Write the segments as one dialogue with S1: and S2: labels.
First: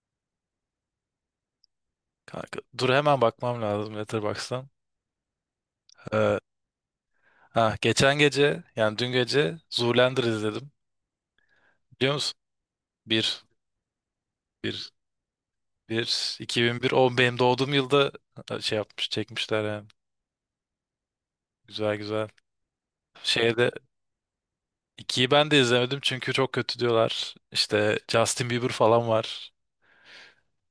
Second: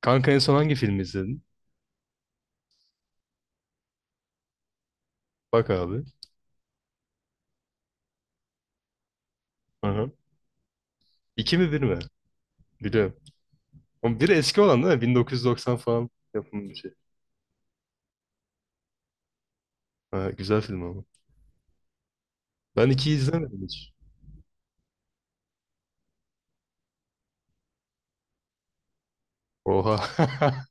S1: Kanka en son hangi filmi izledin?
S2: Kanka, dur hemen bakmam lazım Letterboxd'dan.
S1: Bak abi.
S2: Ee, ha, geçen gece yani dün gece
S1: Aha.
S2: Zoolander izledim.
S1: İki mi bir mi?
S2: Biliyor musun?
S1: Biliyorum.
S2: Bir,
S1: Ama bir eski olan
S2: bir,
S1: değil mi? 1990 falan
S2: bir,
S1: yapımı bir şey.
S2: 2001, o benim doğduğum yılda şey yapmış çekmişler yani.
S1: Ha, güzel film ama.
S2: Güzel güzel.
S1: Ben ikiyi izlemedim
S2: Şeyde
S1: hiç.
S2: ikiyi ben de izlemedim çünkü çok kötü diyorlar. İşte Justin Bieber falan var.
S1: Oha.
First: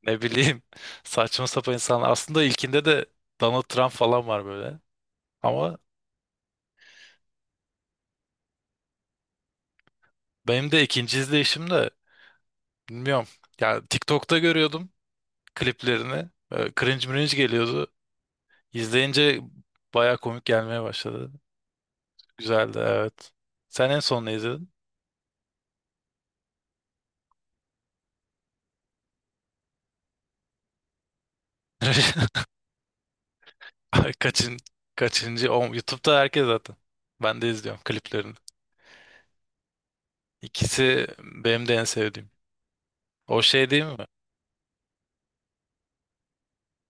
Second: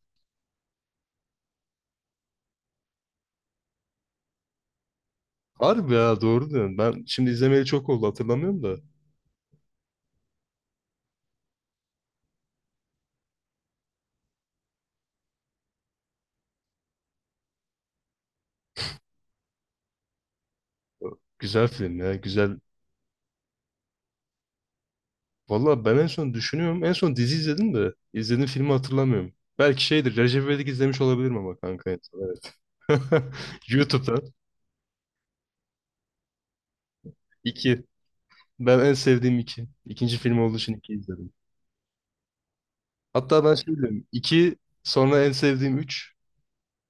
S2: Ne bileyim saçma sapan insanlar. Aslında ilkinde de Donald Trump falan var böyle. Ama
S1: Harbi ya, doğru diyorsun. Ben şimdi izlemeli çok oldu, hatırlamıyorum da.
S2: benim de ikinci izleyişim de bilmiyorum. Yani TikTok'ta görüyordum kliplerini. Cringe mringe geliyordu. İzleyince baya komik gelmeye başladı.
S1: Güzel film ya, güzel.
S2: Güzeldi, evet. Sen en son ne izledin?
S1: Valla ben en son düşünüyorum. En son dizi izledim de. İzlediğim filmi hatırlamıyorum. Belki şeydir. Recep İvedik izlemiş olabilirim ama kanka. Evet.
S2: Ay,
S1: YouTube'dan.
S2: Kaçıncı? O, YouTube'da herkes zaten. Ben de izliyorum
S1: İki.
S2: kliplerini.
S1: Ben en sevdiğim iki. İkinci film olduğu için iki
S2: İkisi
S1: izledim.
S2: benim de en sevdiğim. O
S1: Hatta ben
S2: şey
S1: şey
S2: değil mi?
S1: diyorum. 2 sonra en sevdiğim üç.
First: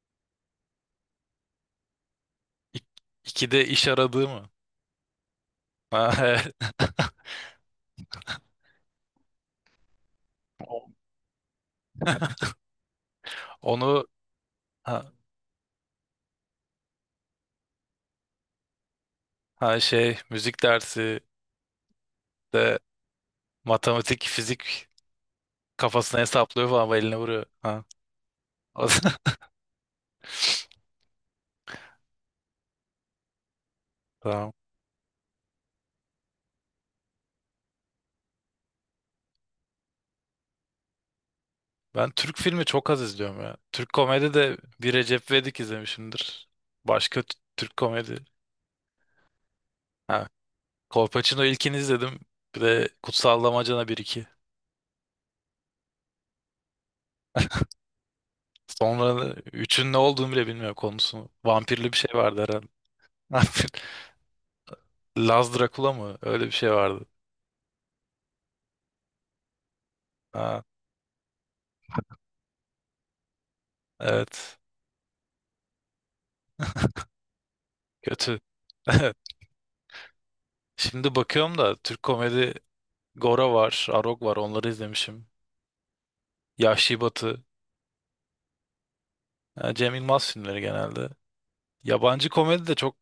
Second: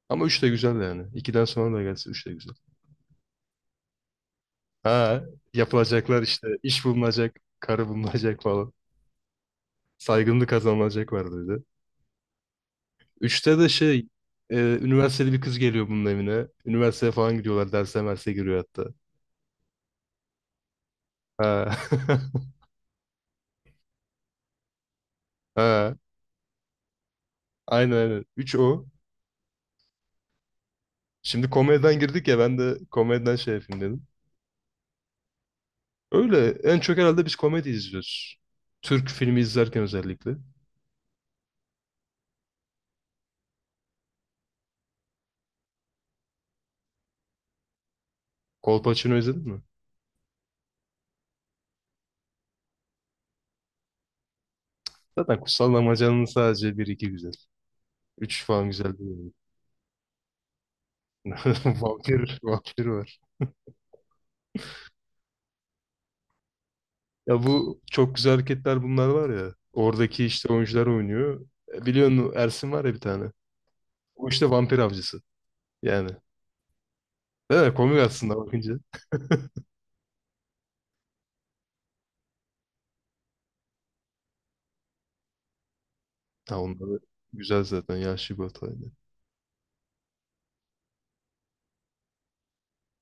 S1: Ama 3 de güzel yani. İkiden sonra da gelse 3 de güzel.
S2: İk, ikide iş aradığı mı?
S1: Ha,
S2: Ha,
S1: yapılacaklar işte,
S2: evet.
S1: iş bulunacak, karı bulunacak falan. Saygınlık
S2: O-
S1: kazanılacak var dedi. Üçte de
S2: Onu,
S1: şey,
S2: ha,
S1: üniversiteli bir kız geliyor bunun evine. Üniversiteye falan gidiyorlar. Derse merse giriyor hatta.
S2: ha, şey müzik dersi
S1: Ha.
S2: de matematik, fizik
S1: Ha.
S2: kafasına hesaplıyor falan ve eline vuruyor. Ha.
S1: Aynen aynen. 3 o.
S2: O-
S1: Şimdi komediden girdik ya, ben de komediden şey yapayım dedim.
S2: Tamam.
S1: Öyle en çok herhalde biz komedi izliyoruz. Türk filmi izlerken özellikle.
S2: Ben Türk filmi çok az izliyorum ya. Türk komedi de bir Recep İvedik izlemişimdir. Başka Türk komedi.
S1: Kolpaçino izledin mi?
S2: Ha, Kolpaçino ilkini izledim. Bir de Kutsal Damacana 1-2.
S1: Zaten Kutsal Damacan'ın sadece bir iki güzel. Üç falan güzel değil.
S2: Sonra üçün ne olduğunu bile bilmiyorum konusunu.
S1: Yani.
S2: Vampirli bir şey
S1: Vampir,
S2: vardı herhalde.
S1: vampir var.
S2: Laz Dracula mı? Öyle bir şey vardı.
S1: Ya bu çok güzel hareketler bunlar var ya. Oradaki işte
S2: Ha,
S1: oyuncular oynuyor. E, biliyorsun Ersin var ya bir tane. O işte
S2: evet.
S1: vampir avcısı. Yani. Değil mi? Komik aslında
S2: Kötü.
S1: bakınca.
S2: Şimdi bakıyorum da Türk komedi, Gora var, Arog var, onları izlemişim.
S1: Ha, onlar
S2: Yahşi Batı.
S1: güzel zaten. Yaşlı bir hataydı.
S2: Ha, Cem Yılmaz filmleri genelde. Yabancı komedi de çok,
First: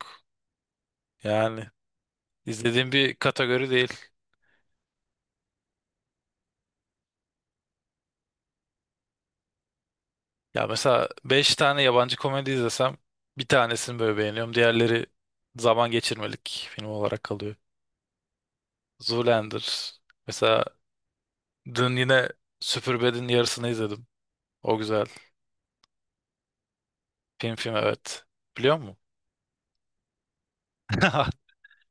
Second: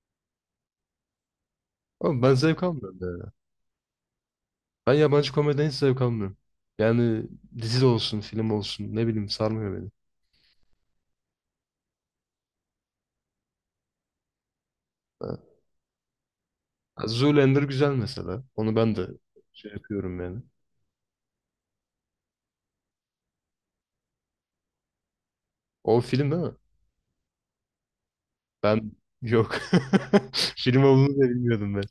S2: yani
S1: Ama ben zevk
S2: izlediğim
S1: almıyorum
S2: bir
S1: ya.
S2: kategori değil.
S1: Ben yabancı komediden hiç zevk almıyorum. Yani dizi de olsun, film olsun. Ne bileyim, sarmıyor beni.
S2: Ya mesela 5 tane yabancı komedi izlesem bir tanesini böyle beğeniyorum. Diğerleri
S1: Ha.
S2: zaman geçirmelik film olarak kalıyor.
S1: Zoolander güzel mesela. Onu ben de
S2: Zoolander.
S1: şey yapıyorum yani.
S2: Mesela dün yine Superbad'in yarısını izledim. O güzel.
S1: O film değil mi?
S2: Film film, evet. Biliyor
S1: Ben
S2: musun?
S1: yok. Film olduğunu da bilmiyordum ben.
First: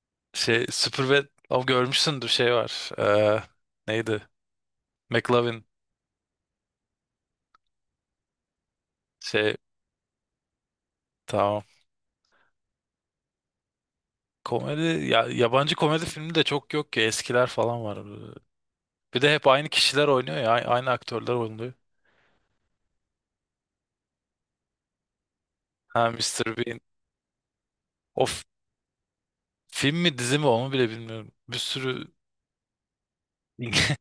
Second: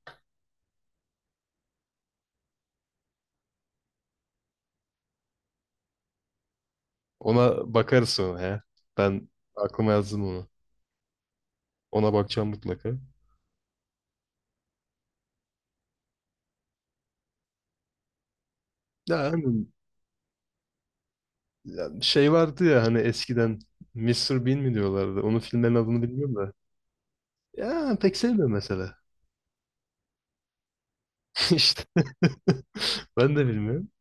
S2: Şey, Superbad, o görmüşsündür, şey var. Neydi? McLovin,
S1: Ona bakarız sonra ya. Ben
S2: şey,
S1: aklıma yazdım onu.
S2: tamam.
S1: Ona bakacağım mutlaka.
S2: Komedi ya, yabancı komedi filmi de çok yok ki, eskiler falan var.
S1: Ya,
S2: Bir de hep
S1: hani,
S2: aynı kişiler oynuyor ya. Aynı aktörler oynuyor.
S1: ya şey vardı ya hani eskiden Mr. Bean mi diyorlardı? Onun filmlerin adını
S2: Ha,
S1: bilmiyorum da.
S2: Mr. Bean.
S1: Ya pek
S2: O f-
S1: sevmiyorum mesela.
S2: Film mi, dizi mi, onu bile bilmiyorum. Bir
S1: İşte.
S2: sürü
S1: Ben de bilmiyorum.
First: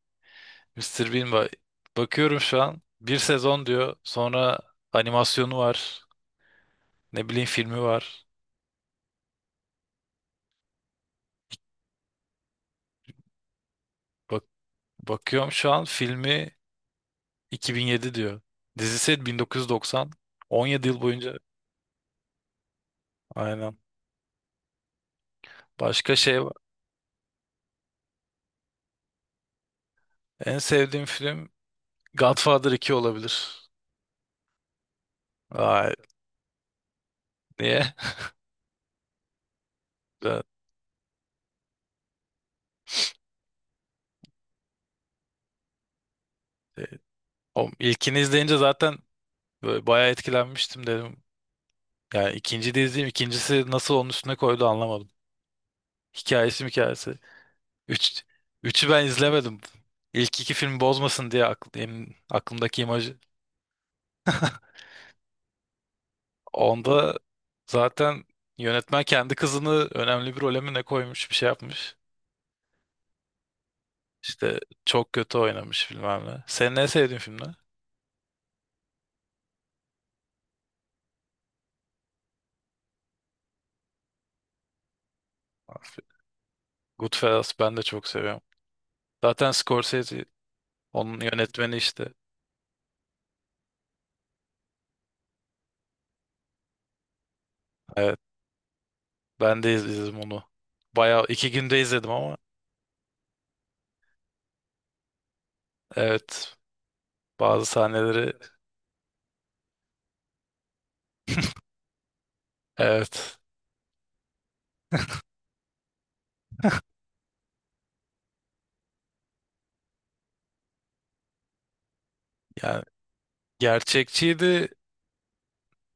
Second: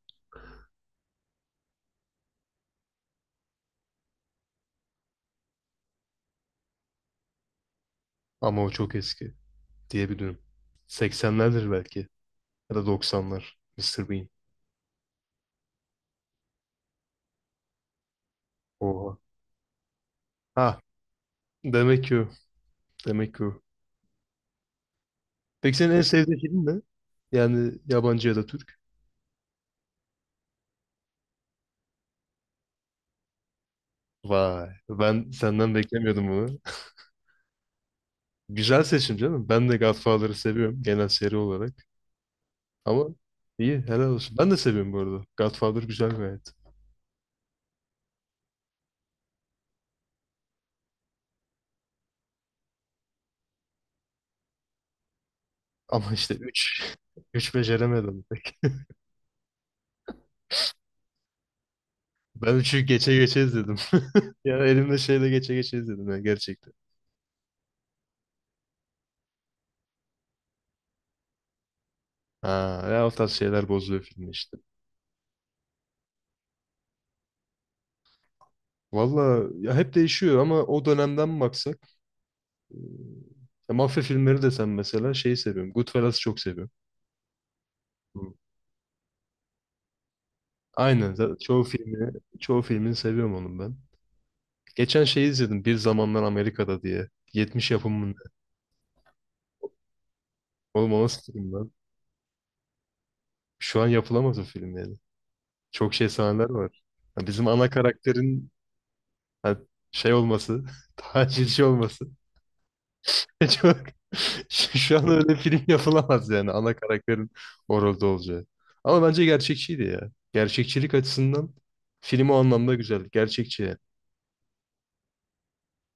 S2: Mister Bean var. Bakıyorum şu an. Bir sezon diyor. Sonra animasyonu var. Ne bileyim, filmi var.
S1: Ama o çok eski diyebilirim. 80'lerdir belki. Ya da 90'lar. Mr. Bean.
S2: Bak, bakıyorum şu an, filmi 2007 diyor.
S1: Oha.
S2: Dizisi 1990.
S1: Ha.
S2: 17 yıl boyunca.
S1: Demek ki o. Demek ki o.
S2: Aynen.
S1: Peki senin en
S2: Başka
S1: sevdiğin
S2: şey var.
S1: film ne? Yani yabancı ya da Türk.
S2: En sevdiğim film Godfather 2 olabilir.
S1: Vay, ben senden
S2: Vay.
S1: beklemiyordum bunu.
S2: Niye?
S1: Güzel seçim canım. Ben de Godfather'ı
S2: Ben-
S1: seviyorum genel seri olarak. Ama iyi, helal olsun. Ben de seviyorum bu arada. Godfather güzel gayet.
S2: e, O ilkini izleyince zaten böyle bayağı etkilenmiştim, dedim. Yani ikinci de izleyeyim. İkincisi nasıl onun üstüne koydu anlamadım.
S1: Ama işte
S2: Hikayesi,
S1: 3,
S2: hikayesi.
S1: 3
S2: Üç,
S1: beceremedim pek.
S2: üçü ben izlemedim. İlk iki film bozmasın diye
S1: Ben 3'ü
S2: aklımdaki
S1: geçe
S2: imajı.
S1: geçe izledim. Ya elimde şeyle geçe geçe izledim ya gerçekten.
S2: Onda zaten yönetmen kendi kızını önemli bir role mi ne koymuş, bir şey yapmış.
S1: Ha, ya o tarz şeyler bozuyor filmi işte.
S2: İşte çok kötü oynamış bilmem ne. Senin en sevdiğin film ne?
S1: Valla ya hep değişiyor ama o dönemden mi? Ya mafya filmleri desem mesela şeyi seviyorum. Goodfellas'ı çok seviyorum.
S2: Goodfellas, ben de çok
S1: Hı.
S2: seviyorum. Zaten Scorsese
S1: Aynen.
S2: onun
S1: Zaten çoğu
S2: yönetmeni
S1: filmi,
S2: işte.
S1: çoğu filmini seviyorum onun ben. Geçen şeyi izledim. Bir Zamanlar Amerika'da diye. 70 yapımında.
S2: Evet, ben de izledim onu.
S1: Oğlum o
S2: Bayağı
S1: nasıl
S2: iki
S1: film lan?
S2: günde izledim ama.
S1: Şu an yapılamaz o film yani. Çok şey sahneler
S2: Evet.
S1: var. Ya bizim
S2: Bazı
S1: ana
S2: sahneleri,
S1: karakterin, ha, şey olması, tacizci olması.
S2: evet.
S1: Çok... Şu an öyle film yapılamaz yani, ana karakterin orada olacağı. Ama bence gerçekçiydi ya. Gerçekçilik açısından film o anlamda
S2: Yani
S1: güzel. Gerçekçi yani.
S2: gerçekçiydi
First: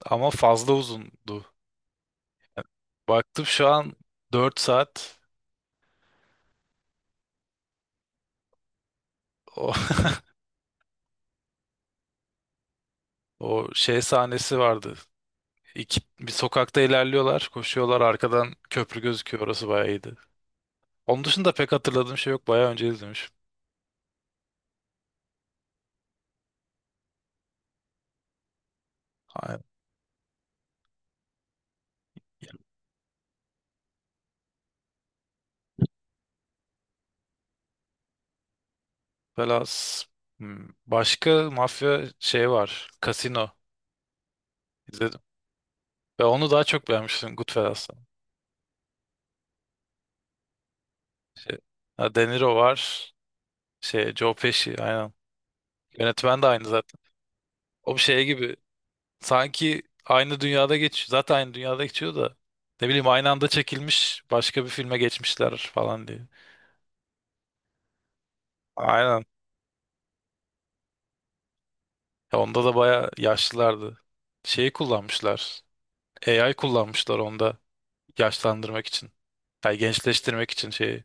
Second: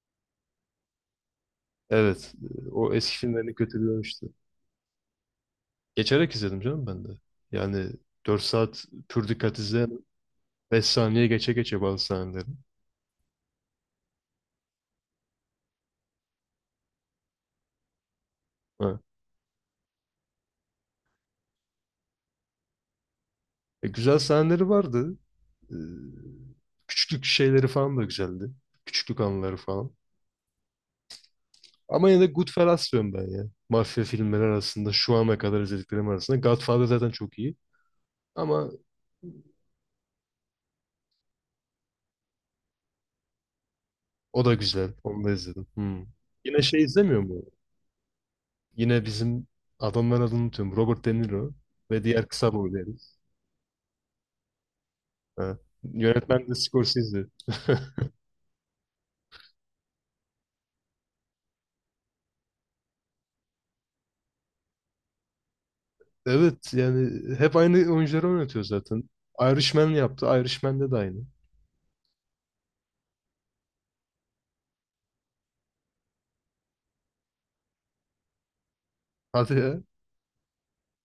S2: ama fazla uzundu.
S1: Evet. O eski
S2: Baktım
S1: filmlerini
S2: şu an
S1: kötülüyormuştu.
S2: 4 saat.
S1: Geçerek izledim canım ben de. Yani 4 saat pür dikkat
S2: o,
S1: izleyen 5 saniye geçe geçe bazı sahneleri.
S2: O şey sahnesi vardı. İki, bir sokakta ilerliyorlar, koşuyorlar, arkadan
S1: Ha.
S2: köprü gözüküyor. Orası bayağı iyiydi. Onun dışında pek hatırladığım şey yok. Bayağı önce izlemişim.
S1: E, güzel sahneleri vardı. E, küçüklük şeyleri falan da güzeldi. Küçüklük anıları
S2: Aynen.
S1: falan. Ama yine de Goodfellas diyorum ben ya. Mafya filmleri arasında şu ana kadar izlediklerim arasında, Godfather zaten çok iyi. Ama
S2: Velas, başka mafya şey var. Casino
S1: o da güzel.
S2: izledim.
S1: Onu da izledim. Hmm.
S2: Ve onu
S1: Yine
S2: daha
S1: şey
S2: çok
S1: izlemiyor
S2: beğenmiştim
S1: mu?
S2: Goodfellas'tan.
S1: Yine bizim adamların adını unutuyorum. Robert De Niro
S2: Şey,
S1: ve
S2: ha,
S1: diğer
S2: De
S1: kısa
S2: Niro
S1: boylu herif.
S2: var. Şey, Joe Pesci, aynen.
S1: Ha.
S2: Yönetmen de
S1: Yönetmen de
S2: aynı zaten.
S1: Scorsese.
S2: O bir şey gibi, sanki aynı dünyada geçiyor. Zaten aynı dünyada geçiyor da, ne bileyim, aynı anda çekilmiş başka bir filme geçmişler falan diye.
S1: Evet yani hep aynı oyuncuları oynatıyor zaten.
S2: Aynen.
S1: Irishman yaptı. Irishman'de de aynı.
S2: Ya onda da bayağı yaşlılardı. Şeyi kullanmışlar. AI kullanmışlar onda, yaşlandırmak için.
S1: Hadi
S2: Yani
S1: ya.
S2: gençleştirmek için şeyi.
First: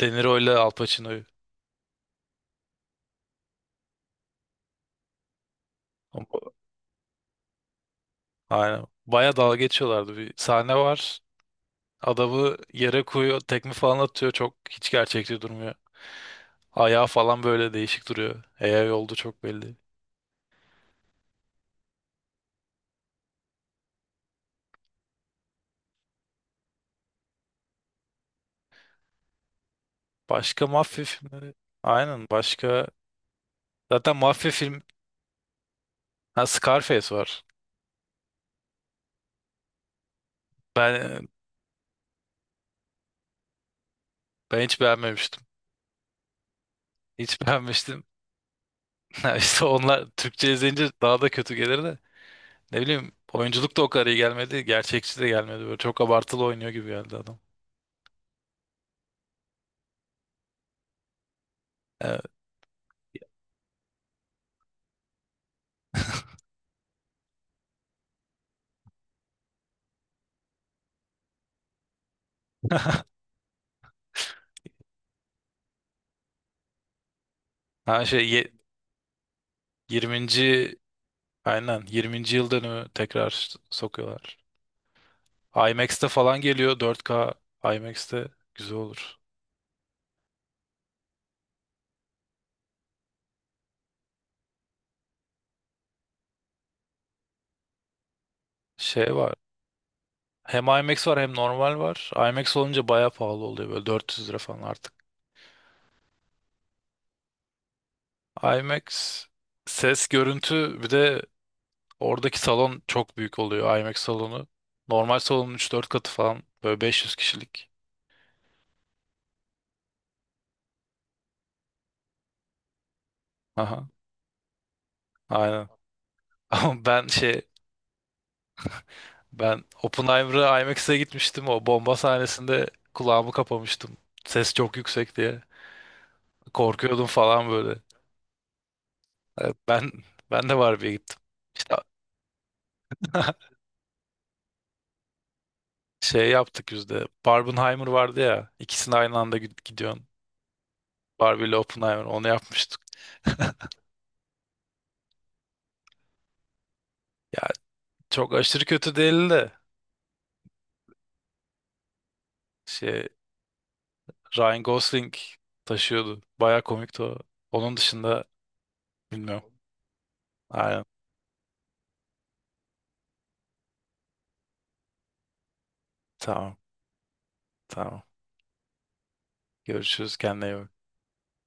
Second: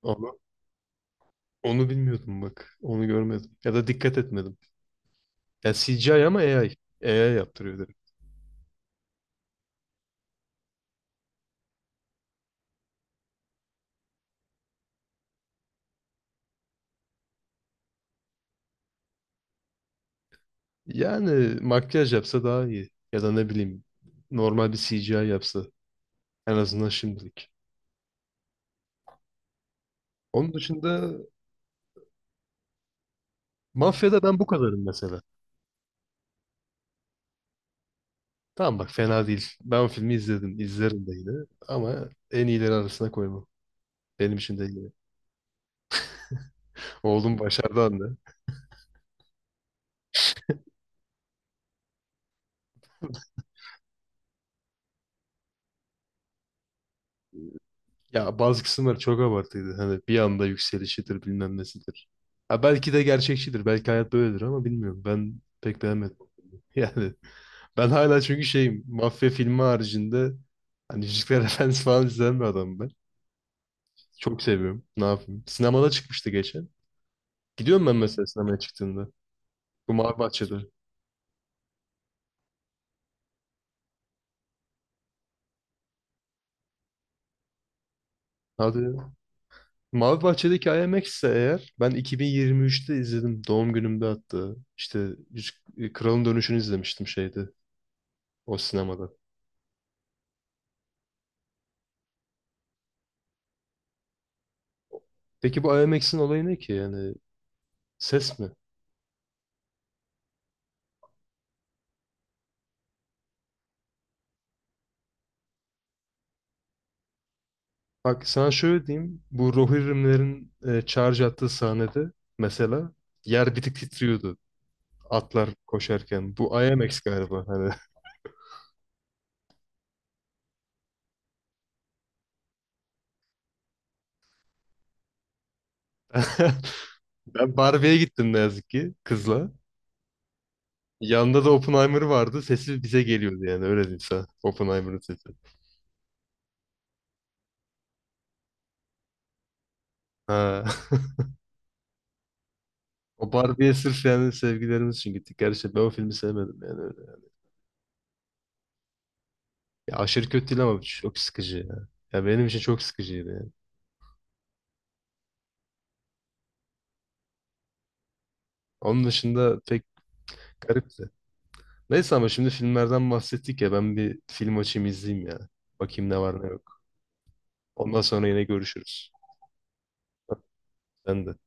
S2: De
S1: Ama
S2: Niro ile Al Pacino'yu.
S1: onu bilmiyordum bak. Onu görmedim. Ya da dikkat etmedim. Ya CGI ama AI. AI yaptırıyor direkt.
S2: Aynen, baya dalga geçiyorlardı. Bir sahne var. Adamı yere koyuyor. Tekme falan atıyor. Çok, hiç gerçekçi durmuyor. Ayağı falan böyle değişik duruyor. AI oldu çok belli.
S1: Yani makyaj yapsa daha iyi. Ya da ne bileyim normal bir CGI yapsa. En azından şimdilik. Onun
S2: Başka mafya
S1: dışında
S2: filmleri. Aynen, başka. Zaten
S1: Mafya'da ben bu
S2: mafya film.
S1: kadarım mesela.
S2: Ha, Scarface var.
S1: Tamam bak, fena değil. Ben o filmi izledim. İzlerim de
S2: Ben
S1: yine. Ama en iyileri arasına koymam. Benim için
S2: ben
S1: de
S2: hiç
S1: iyi.
S2: beğenmemiştim.
S1: Oğlum
S2: Hiç
S1: başardı anne.
S2: beğenmiştim. Ha, İşte onlar Türkçe izleyince daha da kötü gelir de. Ne bileyim, oyunculuk da o kadar iyi gelmedi. Gerçekçi de gelmedi. Böyle çok abartılı oynuyor gibi geldi adam.
S1: Ya bazı kısımlar çok abartıydı. Hani bir anda yükselişidir bilmem nesidir.
S2: Evet.
S1: Ha, belki de gerçekçidir. Belki hayat böyledir ama bilmiyorum. Ben pek beğenmedim. Yani ben hala çünkü şeyim. Mafya filmi haricinde hani Yüzükler Efendisi falan izleyen bir adamım ben. Çok seviyorum. Ne yapayım? Sinemada çıkmıştı geçen. Gidiyorum ben
S2: Ha şey
S1: mesela
S2: ye-
S1: sinemaya çıktığında. Bu Mavi Bahçe'de.
S2: 20. Aynen, yirminci yıl dönümü tekrar sokuyorlar. IMAX'te falan geliyor, dört k, IMAX'te güzel
S1: Hadi ya.
S2: olur.
S1: Mavi Bahçe'deki IMAX ise eğer ben 2023'te izledim. Doğum günümde hatta. İşte Kralın Dönüşü'nü izlemiştim şeyde. O sinemada.
S2: Şey var. Hem IMAX var hem normal var. IMAX olunca bayağı pahalı oluyor, böyle 400 lira falan artık.
S1: Peki bu IMX'in olayı ne ki yani, ses mi?
S2: IMAX ses, görüntü, bir de oradaki salon çok büyük oluyor, IMAX salonu. Normal salonun üç dört katı falan, böyle 500 kişilik.
S1: Bak sana şöyle diyeyim, bu Rohirrimlerin charge attığı sahnede mesela, yer bir tık
S2: Aha,
S1: titriyordu atlar
S2: aynen.
S1: koşarken. Bu
S2: Ama
S1: IMX
S2: ben
S1: galiba
S2: şey
S1: hani.
S2: ben Oppenheimer'a IMAX'e gitmiştim, o bomba sahnesinde kulağımı kapamıştım. Ses çok yüksek diye korkuyordum falan
S1: Ben
S2: böyle.
S1: Barbie'ye gittim ne yazık ki kızla.
S2: Evet, ben de Barbie'ye gittim.
S1: Yanında da
S2: İşte
S1: Oppenheimer vardı. Sesi bize geliyordu yani, öyle diyeyim sana. Oppenheimer'ın sesi.
S2: şey yaptık biz de. Barbenheimer vardı ya. İkisini aynı anda gidiyorsun.
S1: Ha.
S2: Barbie ile Oppenheimer. Onu yapmıştık.
S1: O Barbie'ye sırf yani sevgilerimiz için gittik. Gerçi ben o filmi sevmedim yani öyle.
S2: Ya çok aşırı kötü değildi de.
S1: Ya aşırı kötü değil ama çok sıkıcı ya. Ya benim için çok
S2: Şey,
S1: sıkıcıydı yani.
S2: Ryan Gosling taşıyordu. Baya komikti o. Onun dışında
S1: Onun
S2: bilmiyorum.
S1: dışında pek
S2: Aynen.
S1: garipti. Neyse ama şimdi filmlerden bahsettik ya, ben bir film açayım izleyeyim ya. Bakayım ne var ne
S2: Tamam.
S1: yok. Ondan
S2: Tamam.
S1: sonra yine görüşürüz.
S2: Görüşürüz. Kendine iyi bak.
S1: Sen de.